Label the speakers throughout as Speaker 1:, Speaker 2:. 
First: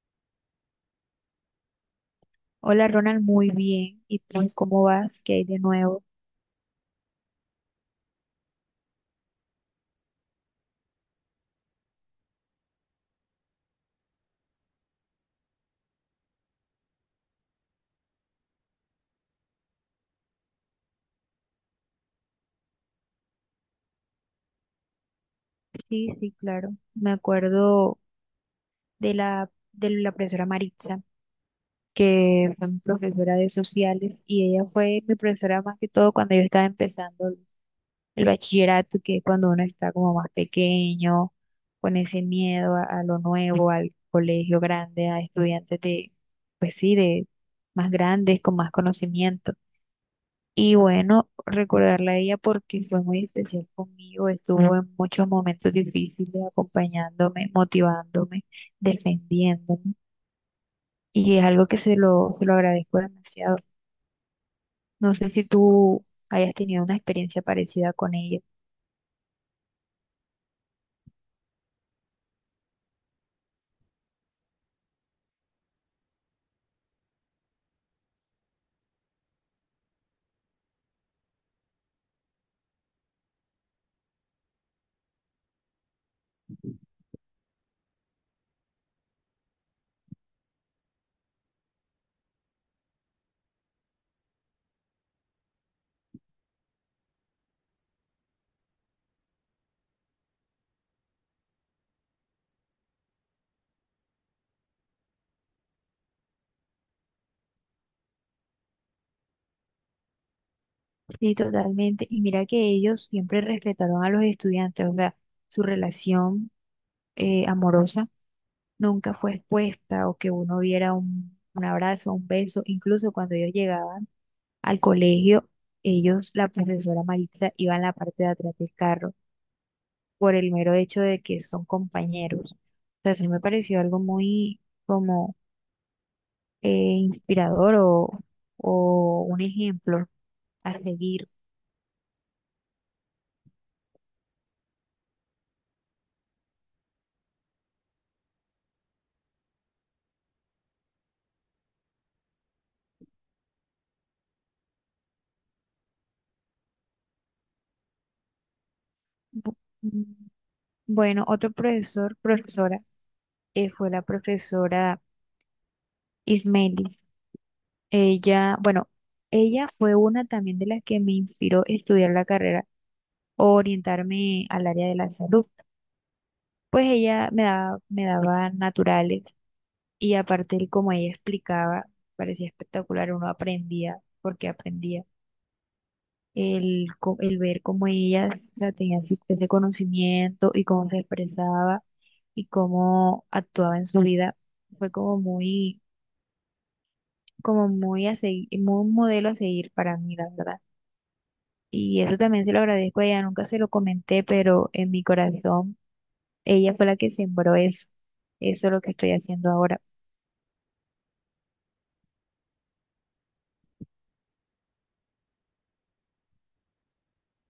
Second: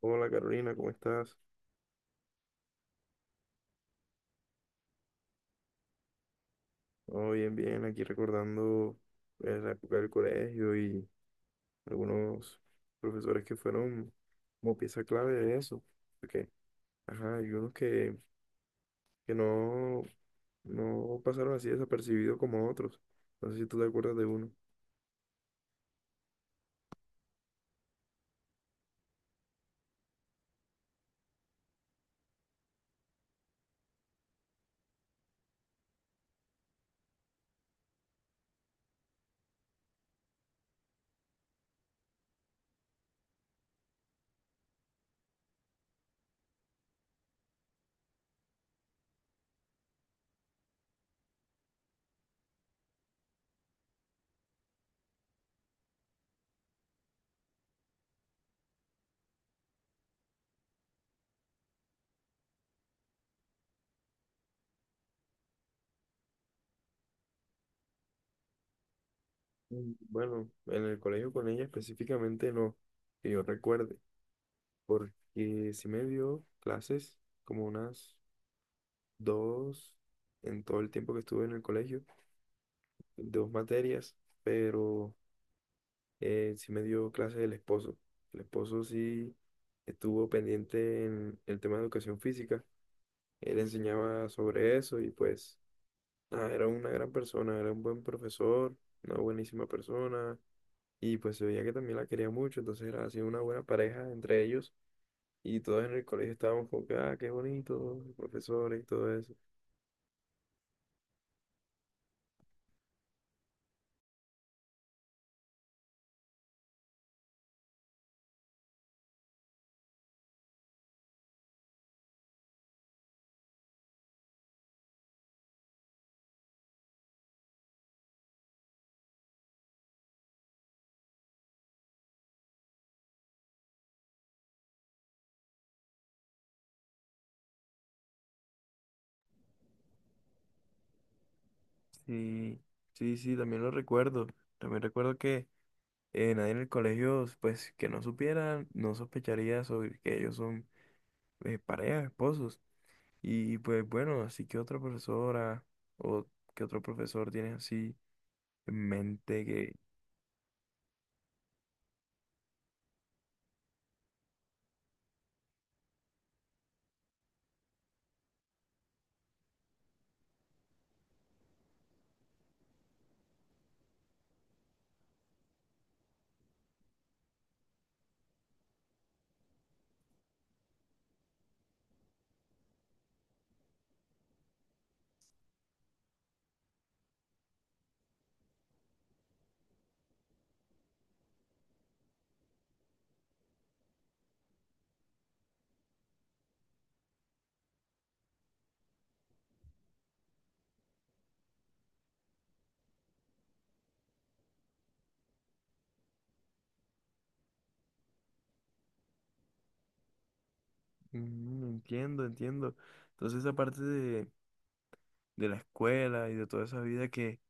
Speaker 1: Hola Carolina, ¿cómo estás?
Speaker 2: Hola Ronald, muy bien. ¿Y tú cómo vas? ¿Qué hay de nuevo?
Speaker 1: Oh, bien, bien, aquí recordando la época del colegio y algunos profesores que fueron como pieza clave de eso. Porque, ajá, hay unos que, que no, no pasaron así desapercibidos como otros. No sé si tú te acuerdas de uno.
Speaker 2: Sí, sí, claro. Me acuerdo de la profesora Maritza, que fue mi profesora de sociales y ella fue mi profesora más que todo cuando yo estaba empezando el bachillerato, que es cuando uno está como más pequeño, con ese miedo a lo nuevo, al colegio grande, a estudiantes de, pues sí, de más grandes, con más conocimiento. Y bueno, recordarla a ella porque fue muy especial conmigo, estuvo en muchos momentos difíciles acompañándome, motivándome, defendiéndome. Y es algo que se lo agradezco demasiado. No sé si tú hayas tenido una experiencia parecida con ella.
Speaker 1: Mm, bueno, en el colegio con ella específicamente no, que yo recuerde, porque sí me dio clases como unas dos en todo el tiempo que estuve en el colegio, dos materias, pero sí me dio clases el esposo. El esposo sí estuvo pendiente en el tema de educación física. Él enseñaba sobre eso y pues nada, era una gran persona, era un buen profesor, una buenísima persona, y pues se veía que también la quería mucho, entonces era así una buena pareja entre ellos y todos en el colegio estábamos como que, ah, qué bonito, los profesores y todo eso.
Speaker 2: Sí, totalmente. Y mira que ellos siempre respetaron a los estudiantes, o sea, su relación amorosa nunca fue expuesta o que uno viera un abrazo, un beso, incluso cuando ellos llegaban al colegio, ellos, la profesora Maritza, iba en la parte de atrás del carro por el mero hecho de que son compañeros. O sea, sí me pareció algo muy como eh, inspirador o un ejemplo a seguir.
Speaker 1: Sí, sí, sí, también lo recuerdo. También recuerdo que nadie en el colegio, pues que no supiera, no sospecharía sobre que ellos son pareja, esposos. Y pues bueno, así que otra profesora o que otro profesor tienes así en mente
Speaker 2: Bu-
Speaker 1: que...
Speaker 2: mm, Bueno, otro profesor, profesora, fue la profesora Ismelis. Ella, bueno, ella fue una también de las que me inspiró a estudiar la carrera o orientarme al área de la salud. Pues ella me daba naturales y aparte el como ella explicaba, parecía espectacular, uno aprendía, porque aprendía el ver cómo ella, o sea, tenía ese conocimiento y cómo se expresaba y cómo actuaba en su vida. Fue como muy a seguir, muy un modelo a seguir para mí, la verdad. Y eso también se lo agradezco a ella, nunca se lo comenté, pero en mi corazón ella fue la que sembró eso, eso es lo que estoy haciendo ahora.
Speaker 1: Mm, entiendo, entiendo. Entonces esa parte de la escuela y de toda esa vida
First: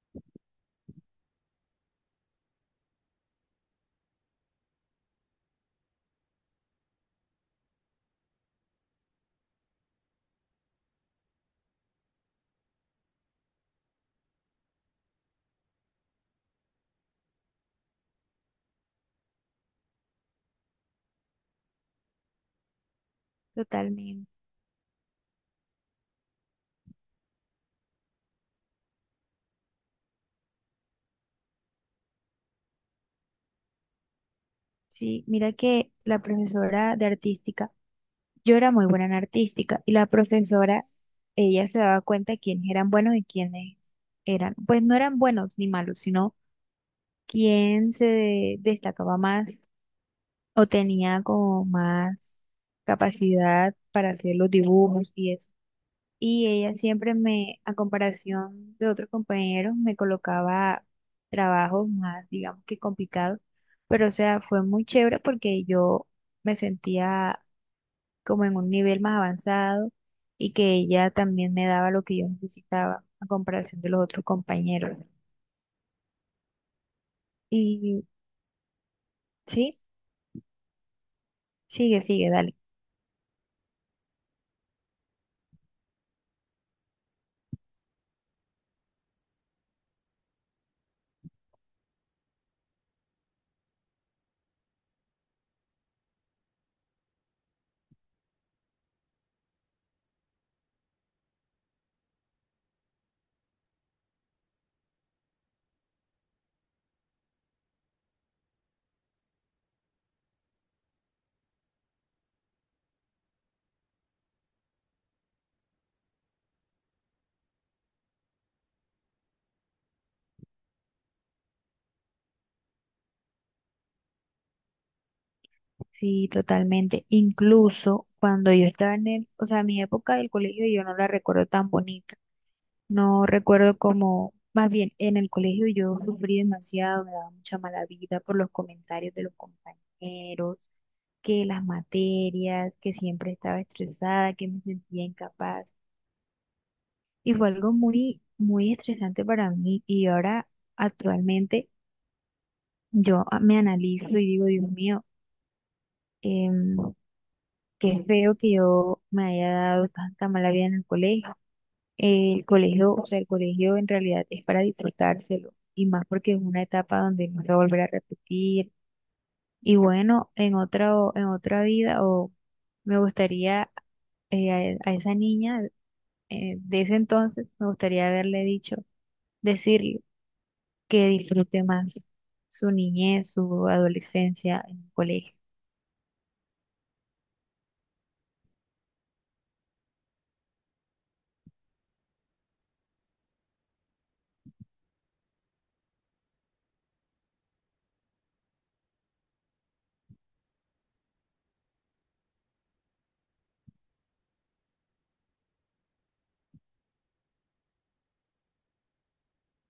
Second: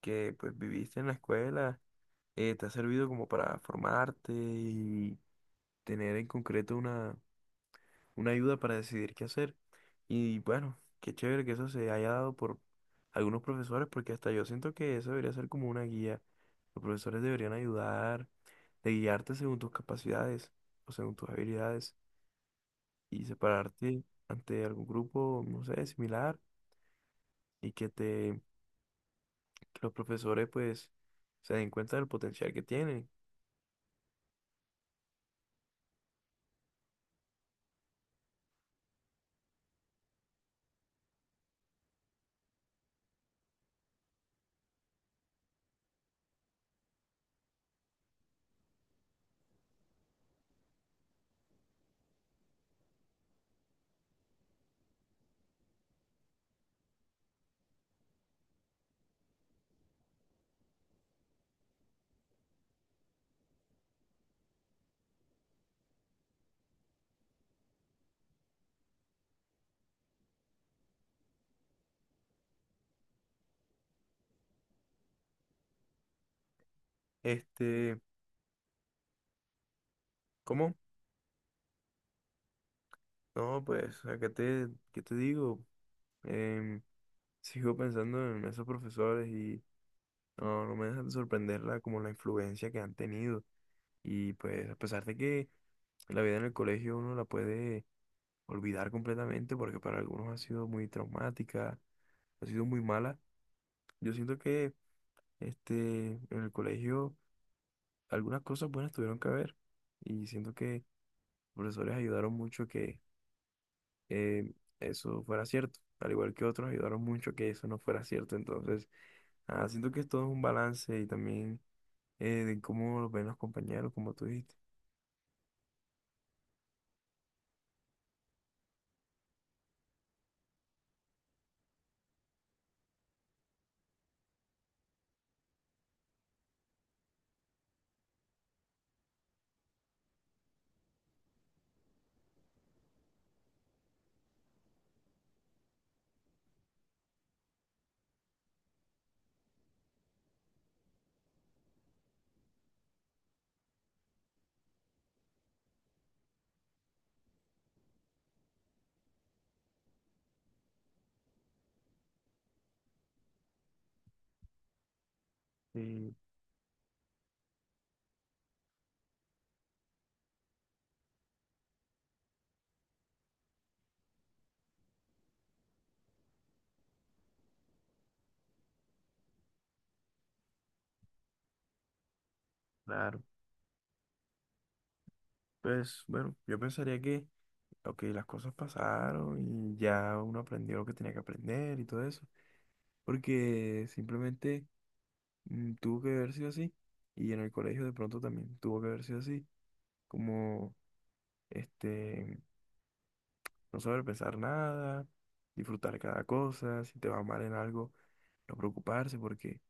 Speaker 1: que pues viviste en la escuela, te ha servido como para formarte y tener en concreto una ayuda para decidir qué hacer. Y bueno, qué chévere que eso se haya dado por algunos profesores, porque hasta yo siento que eso debería ser como una guía. Los profesores deberían ayudar, de guiarte según tus capacidades o según tus habilidades y separarte
Speaker 2: Totalmente.
Speaker 1: ante algún grupo, no sé, similar, y que los profesores pues se den cuenta del potencial que tienen.
Speaker 2: Sí, mira que la profesora de artística, yo era muy buena en artística y la profesora, ella se daba cuenta de quiénes eran buenos y quiénes eran, pues no eran buenos ni malos, sino quién destacaba más o tenía como más capacidad para hacer los dibujos y eso. Y ella siempre me, a comparación de otros compañeros, me colocaba trabajos más, digamos que complicados. Pero, o sea, fue muy chévere porque yo me sentía como en un nivel más avanzado y que ella también me daba lo que yo necesitaba a comparación de los otros compañeros.
Speaker 1: Este,
Speaker 2: Y sí,
Speaker 1: ¿cómo?
Speaker 2: sigue, dale.
Speaker 1: No, pues acá te, ¿qué te digo? Em, Sigo pensando en esos profesores. No, no me deja de sorprender la, como la influencia que han tenido. Y pues a pesar de que la vida en el colegio uno la puede olvidar completamente porque para algunos ha sido muy traumática, ha sido muy mala, yo siento que este, en el colegio algunas cosas buenas tuvieron que haber, y siento que los profesores ayudaron mucho que eh, eso fuera cierto, al igual que otros ayudaron mucho que eso no fuera cierto. Entonces, ah, siento que es todo un balance y también de cómo lo ven los compañeros, como tú dijiste.
Speaker 2: Sí, totalmente. Incluso cuando yo estaba en el, o sea, mi época del colegio yo no la recuerdo tan bonita. No recuerdo cómo, más bien en el colegio yo sufrí demasiado, me daba mucha mala vida por los comentarios de los compañeros, que las materias, que siempre estaba estresada, que me sentía incapaz. Y fue algo muy estresante para mí. Y ahora, actualmente, me analizo y digo, Dios mío, em, qué feo que yo me haya dado tanta mala vida en el colegio. El colegio, o sea, el colegio en realidad es para disfrutárselo y más
Speaker 1: Sí,
Speaker 2: porque es una etapa donde no se va a volver a repetir. Y bueno, en otra vida o me gustaría, a esa niña de ese entonces, me gustaría haberle dicho, decirle que disfrute más su
Speaker 1: claro.
Speaker 2: niñez, su adolescencia en el colegio.
Speaker 1: Pues bueno, yo pensaría que, ok, las cosas pasaron y ya uno aprendió lo que tenía que aprender y todo eso, porque simplemente mm, tuvo que haber sido así, y en el colegio de pronto también tuvo que haber sido así, como este, no saber pensar nada, disfrutar cada cosa, si te va mal en algo, no preocuparse porque...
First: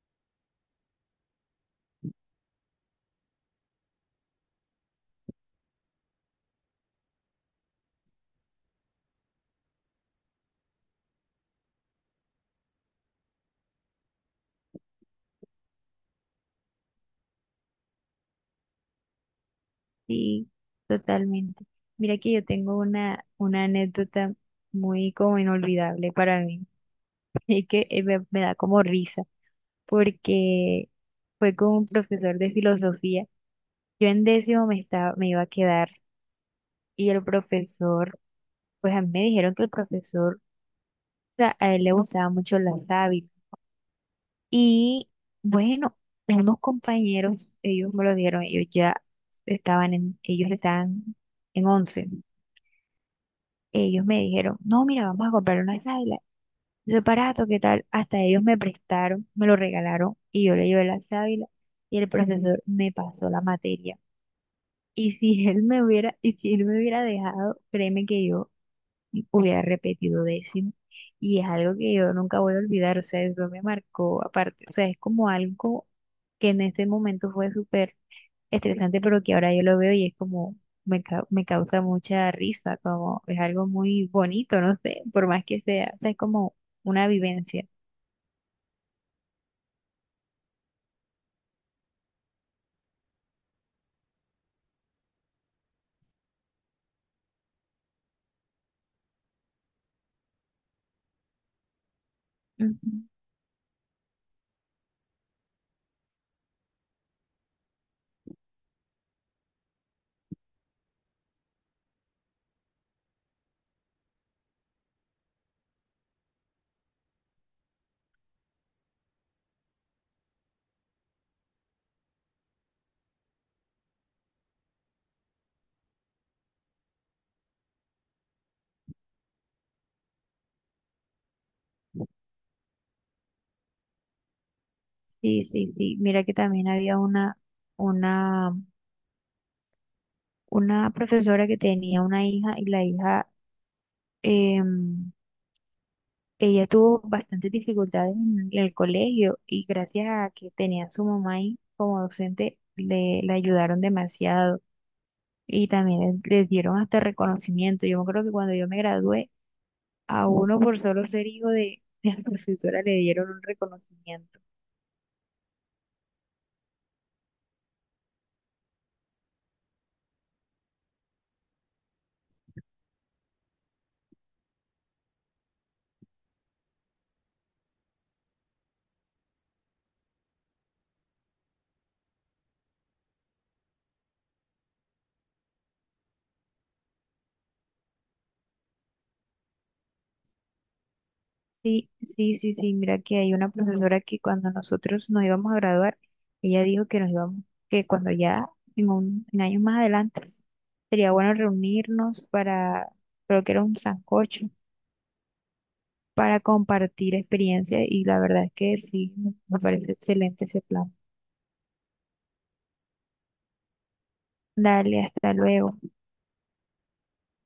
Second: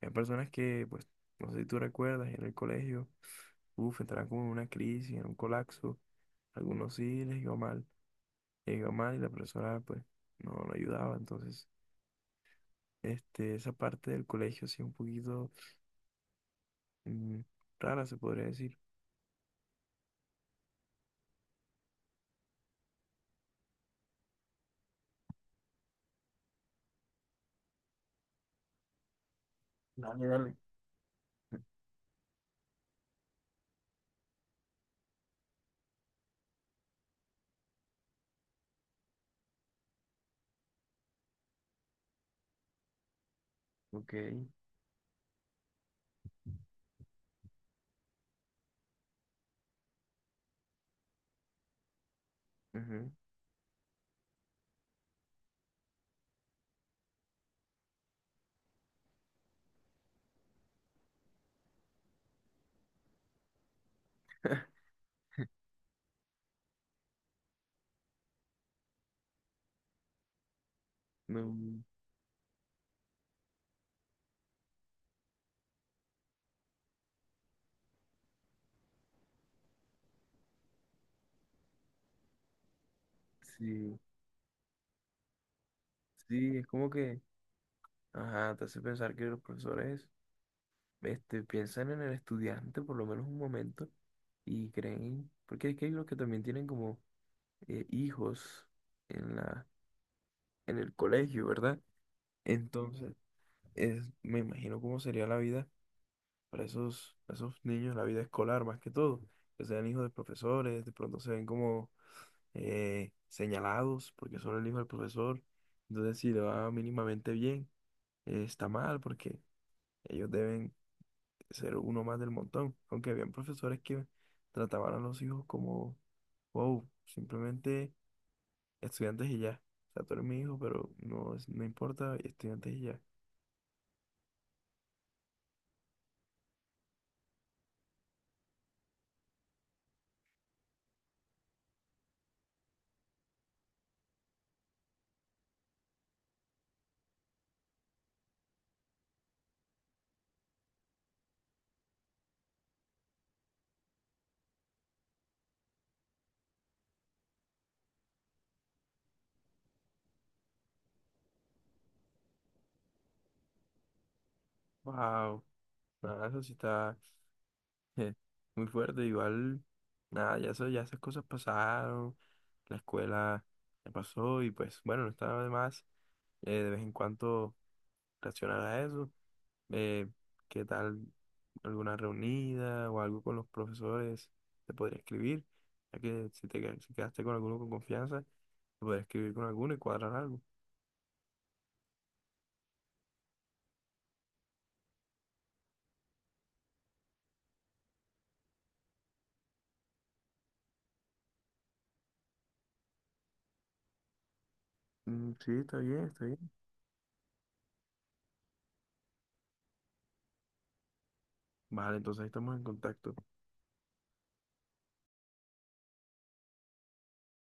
Speaker 1: Hay personas que, pues, no sé si tú recuerdas, en el colegio, uff, entraron como en una crisis, en un colapso. Algunos sí les iba mal y la persona, pues, no, no ayudaba. Entonces, este, esa parte del colegio sí un poquito mm, rara, se podría decir.
Speaker 2: Sí, totalmente. Mira que yo tengo una anécdota muy como inolvidable para mí. Y que me da como risa,
Speaker 1: Dale, dale.
Speaker 2: porque fue con un profesor de filosofía. Yo en décimo me estaba, me iba a quedar y el profesor, pues a mí me dijeron que el profesor, o sea, a él le gustaban mucho las hábitos.
Speaker 1: Ok.
Speaker 2: Y bueno, unos compañeros, ellos me lo dijeron, ellos ya estaban en, ellos estaban en once.
Speaker 1: Ujú.
Speaker 2: Ellos me dijeron, no, mira, vamos a comprar una sábanas ese aparato, ¿qué tal? Hasta ellos me prestaron, me lo regalaron y yo le llevé la sábila y el profesor me pasó la materia. Y si él me hubiera, y si él me hubiera dejado, créeme que yo hubiera repetido décimo. Y es algo
Speaker 1: No,
Speaker 2: que yo nunca voy a olvidar, o sea, eso me marcó aparte, o sea, es como algo que en ese momento fue súper estresante, pero que ahora yo lo veo y es como, me causa mucha risa, como es algo
Speaker 1: sí,
Speaker 2: muy bonito, no sé, por más que sea, o sea, es como
Speaker 1: sí, es como
Speaker 2: una
Speaker 1: que,
Speaker 2: vivencia.
Speaker 1: ajá, te hace pensar que los profesores este, piensan en el estudiante por lo menos un momento y creen, porque es que hay los que también tienen como hijos en la, en el colegio, ¿verdad?
Speaker 2: Ujú.
Speaker 1: Entonces, es, me imagino cómo sería la vida para esos niños, la vida escolar más que todo, que sean hijos de profesores, de pronto se ven como señalados porque son el hijo del profesor, entonces si le va mínimamente bien, está mal porque ellos deben ser uno más del montón. Aunque habían profesores que trataban a los hijos como, wow, simplemente estudiantes y ya. O sea, tú eres mi hijo, pero no, es- no importa, estudiantes y ya.
Speaker 2: Sí, sí, sí. Mira que también había una, una profesora que tenía una hija y la hija, em, ella tuvo bastantes dificultades en el colegio y gracias a que tenía a su mamá ahí como docente, le, la ayudaron demasiado y también les dieron hasta reconocimiento. Yo me acuerdo que cuando yo me gradué, a uno por solo ser hijo de la profesora le dieron un reconocimiento.
Speaker 1: Wow, nada, eso sí está eh, muy fuerte. Igual, nada, ya, eso, ya esas cosas pasaron, la escuela ya pasó y pues bueno, no estaba de más de vez en cuando reaccionar a eso. Eh, ¿Qué tal alguna reunida o algo con los profesores? Te podría escribir, ya que si te qued- si quedaste con alguno con confianza, te podría escribir con alguno y cuadrar algo.
Speaker 2: Sí, sí, sí, sí, mira que hay una profesora que cuando nosotros nos íbamos a graduar, ella dijo que nos íbamos, que cuando ya en un, en años más adelante sería bueno reunirnos para, creo que era un sancocho,
Speaker 1: Mm, sí, está bien, está
Speaker 2: para
Speaker 1: bien.
Speaker 2: compartir experiencias y la verdad es que sí, me parece excelente ese plan.
Speaker 1: Vale, entonces ahí estamos en contacto.
Speaker 2: Dale, hasta luego.